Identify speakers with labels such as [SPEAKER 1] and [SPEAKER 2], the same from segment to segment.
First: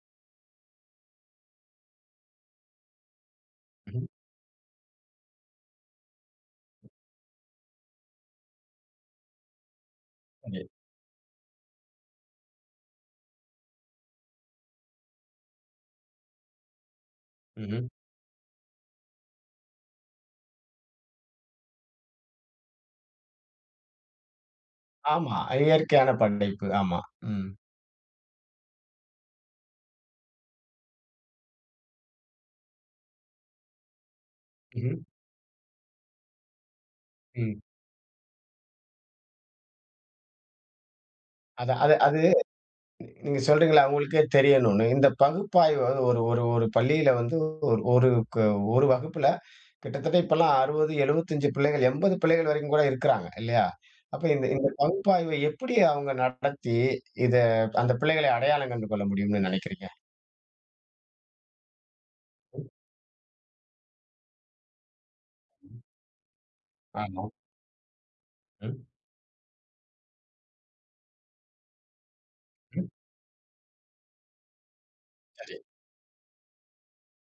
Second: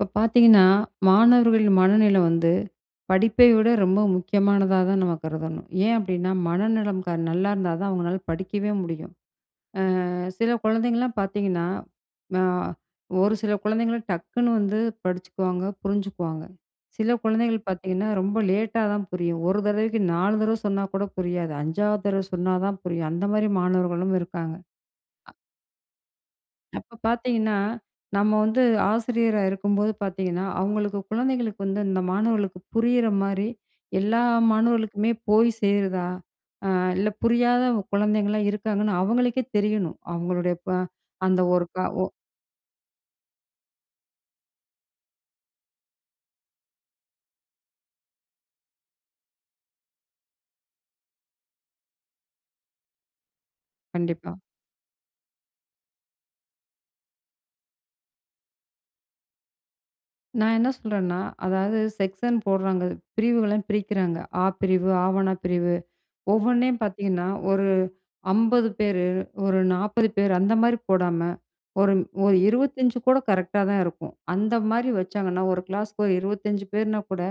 [SPEAKER 1] இப்ப பாத்தீங்கன்னா, மாணவர்களின் மனநிலை வந்து படிப்பை விட ரொம்ப முக்கியமானதா தான் நம்ம கருதணும். ஏன் அப்டின்னா, மனநலம் நல்லா இருந்தாதான் அவங்களால படிக்கவே முடியும். அ, சில
[SPEAKER 2] சரி.
[SPEAKER 1] குழந்தைங்கலாம் பார்த்தீங்கன்னா, அ ஒரு சில குழந்தைங்கள டக்குனு வந்து படிச்சுக்குவாங்க புரிஞ்சுக்குவாங்க. சில குழந்தைகள்
[SPEAKER 2] ம்ஹ்ம்.
[SPEAKER 1] பார்த்தீங்கன்னா, ரொம்ப லேட்டா தான் புரியும், ஒரு தரவைக்கு 4 தரவை சொன்னா கூட புரியாது 5வது தரவ சொன்னா தான் புரியும் அந்த மாரி மாணவர்களும் இருக்காங்க.
[SPEAKER 2] ஆமா. இயற்கையான படை ப்பு.
[SPEAKER 1] அப்ப
[SPEAKER 2] ஆமா. ம்.
[SPEAKER 1] பாத்தீங்கன்னா, நம்ம வந்து ஆசிரியரா இருக்கும் போது பாத்தீங்கன்னா, அவங்களுக்கு குழந்தைங்களுக்கு வந்து, அந்த மாணவர்களுக்கு புரியிற மாரி எல்லா
[SPEAKER 2] ம்ஹ்ம்.
[SPEAKER 1] மாணவர்களுக்குமே போய் சேருதா, அ இல்ல
[SPEAKER 2] ம்.
[SPEAKER 1] புரியாத குழந்தைங்கலாம் இருக்காங்கன்னு அவங்களுக்கே தெரியணும். அவங்களுடைய ப்ப அந்த ஒரு
[SPEAKER 2] அதான்,
[SPEAKER 1] க
[SPEAKER 2] அது
[SPEAKER 1] ஒ
[SPEAKER 2] அது நீங்க சொல்றீங்கல்ல அவங்களுக்கே தெரியணும்னு. இந்த பகுப்பாய்வு வந்து ஒரு ஒரு ஒரு பள்ளியில வந்து ஒரு ஒரு ஒரு வகுப்புல கிட்டத்தட்ட இப்பலாம் 60 75 பிள்ளைகள் 80 பிள்ளைகள் வரைக்கும் கூட இருக்கிறாங்க. இல்லையா ?அப்ப
[SPEAKER 1] கண்டிப்பா.
[SPEAKER 2] இந்த இந்த பகுப்பாய்வை எப்டி அவங்க நடத்தி, இத அந்த பிள்ளைகளை அடையாளம் கண்டு கொள்ள முடியும்னு நினைக்கிறீங்க?
[SPEAKER 1] நான் என்ன சொல்றேன்னா, அதாவது செக்ஷன் போடுறாங்க பிரிவுகளெல்லாம் பிரிக்கிறாங்க, அ பிரிவு ஆ வன்னா பிரிவு
[SPEAKER 2] [unintelligible]
[SPEAKER 1] ஒவ்வொன்னையும்
[SPEAKER 2] ஆமா.
[SPEAKER 1] பாத்தீங்கன்னா ஒரு 50
[SPEAKER 2] ம்.
[SPEAKER 1] பேரு, ஒரு 40 பேரு அந்த மாரி போடாம ஒரு, ஒரு
[SPEAKER 2] ம்.
[SPEAKER 1] 25 கூட கரெக்டா தான் இருக்கும். அந்த மாரி வச்சாங்கன்னா ஒரு
[SPEAKER 2] சரி.
[SPEAKER 1] கிளாஸ்க்கு ஒரு 25 பேர்னா கூட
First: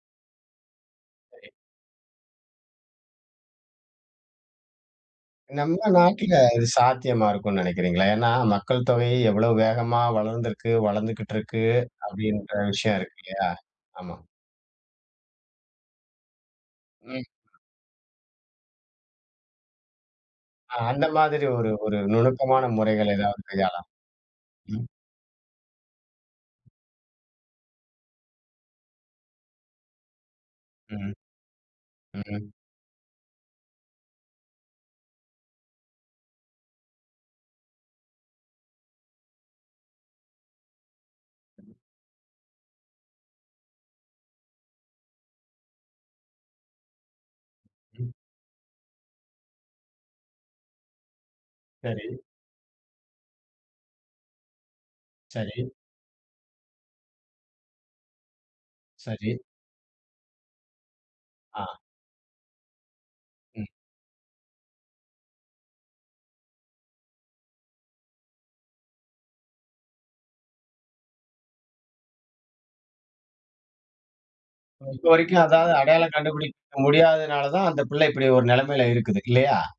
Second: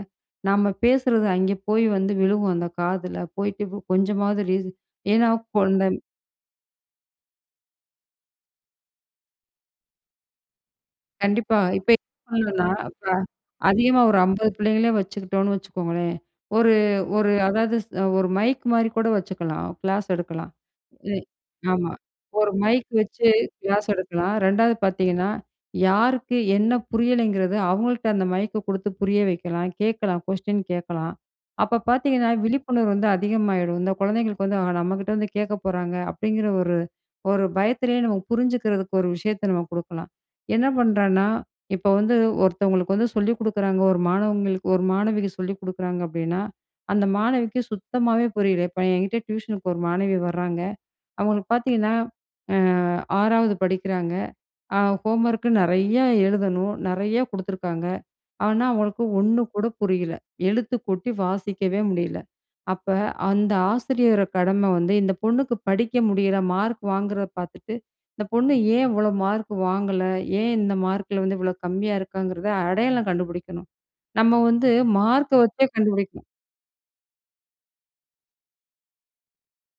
[SPEAKER 1] நம்ம பேசுறது
[SPEAKER 2] சரி.
[SPEAKER 1] அங்கே போய் வந்து விழுகும், அந்த காதுல போயிட்டு கொஞ்சமாவது ரீச் ஏன்னா கொண்ட
[SPEAKER 2] நம்ம நாட்டில இது சாத்தியமா இருக்கும்ன்னு நினைக்கிறீங்களா? ஏன்னா, மக்கள் தொகை எவ்வளவு வேகமா வளர்ந்துக்கு, வளர்ந்துகிட்டு
[SPEAKER 1] கண்டிப்பா,
[SPEAKER 2] இருக்கு
[SPEAKER 1] இப்ப என்ன
[SPEAKER 2] அப்டின்ற
[SPEAKER 1] பண்ணலாம்னா,
[SPEAKER 2] விஷயம்
[SPEAKER 1] ப
[SPEAKER 2] இருக்கு. இல்லையா?
[SPEAKER 1] அதிகமா
[SPEAKER 2] ஆமா.
[SPEAKER 1] ஒரு 50 பிள்ளைகள வச்சுக்கிட்டோம்னு வச்சுக்கோங்களேன். ஒரு,
[SPEAKER 2] ம்.
[SPEAKER 1] ஒரு அதாவது ஒரு மைக் மாரி கூட வச்சுக்கலாம் கிளாஸ் எடுக்கலாம்.
[SPEAKER 2] அ அந்த
[SPEAKER 1] அ
[SPEAKER 2] மாதிரி ஒரு,
[SPEAKER 1] ஆமா,
[SPEAKER 2] ஒரு
[SPEAKER 1] ஒரு
[SPEAKER 2] நுணுக்கமான
[SPEAKER 1] மைக்
[SPEAKER 2] முறைகள்
[SPEAKER 1] வச்சு
[SPEAKER 2] ஏதாவது கையாளலாம்.
[SPEAKER 1] கிளாஸ் எடுக்கலாம். 2வது
[SPEAKER 2] ம்.
[SPEAKER 1] பார்த்தீங்கன்னா யாருக்கு என்ன புரியலைங்கிறத அவங்கள்ட்ட அந்த மைக்க குடுத்து புரிய வைக்கலாம். கேக்கலாம் கொஸ்டின்
[SPEAKER 2] ம்ஹ்ம்.
[SPEAKER 1] கேக்கலாம். அப்ப பார்த்தீங்கன்னா,
[SPEAKER 2] ம்ஹ்ம்.
[SPEAKER 1] விழிப்புணர்வு வந்து அதிகமாயிரும். இந்த குழந்தைகளுக்கு வந்து, ஆ நம்ம கிட்ட வந்து கேக்க போறாங்க அப்டிங்கிற ஒரு, ஒரு பயத்துலே நம்ம புரிஞ்சுக்கிறதுக்கு ஒரு விஷயத்த நம்ம குடுக்கலாம். என்ன பண்றான்னா, இப்ப வந்து ஒருத்தவங்களுக்கு வந்து சொல்லிக் குடுக்கிறாங்க ஒரு மாணவங்களுக்கு, ஒரு மாணவிக்கு சொல்லிக் குடுக்கிறாங்க அப்டின்னா, அந்த மாணவிக்கு சுத்தமாவே புரியல. இப்ப என்கிட்ட டியூஷனுக்கு ஒரு மாணவி வராங்க. அவங்களுக்கு பார்த்தீங்கன்னா,
[SPEAKER 2] சரி.
[SPEAKER 1] அ, 6வது படிக்கிறாங்க. அ ஹோம்வொர்க்
[SPEAKER 2] சரி.
[SPEAKER 1] நெறையா எழுதணும், நெறையா குடுத்துருக்காங்க. ஆனா, அவங்களுக்கு
[SPEAKER 2] சரி.
[SPEAKER 1] ஒண்ணு கூட புரியல. எழுத்துக் கூட்டி
[SPEAKER 2] ஆ.
[SPEAKER 1] வாசிக்கவே முடியல. அப்ப அந்த
[SPEAKER 2] ம்.
[SPEAKER 1] ஆசிரியரோட கடமை வந்து இந்த பொண்ணுக்கு படிக்க முடியல, மார்க் வாங்குறத பார்த்துட்டு இந்த பொண்ணு ஏன் இவ்வளவு மார்க் வாங்கல, ஏன் இந்த மார்க்ல வந்து இவ்வளவு கம்மியா இருக்காங்கறத அடையாளம் கண்டுபிடிக்கணும். நம்ம வந்து
[SPEAKER 2] ஓ! இப்போ வரைக்கும்,
[SPEAKER 1] மார்க்க வச்சே
[SPEAKER 2] அதாவது அடையாளம்
[SPEAKER 1] கண்டுபிடிக்கணும்
[SPEAKER 2] கண்டுபிடிக்க முடியாததுனால தான், அந்த பிள்ளை இப்படி ஒரு நெலமையில் இருக்குது. இல்லையா?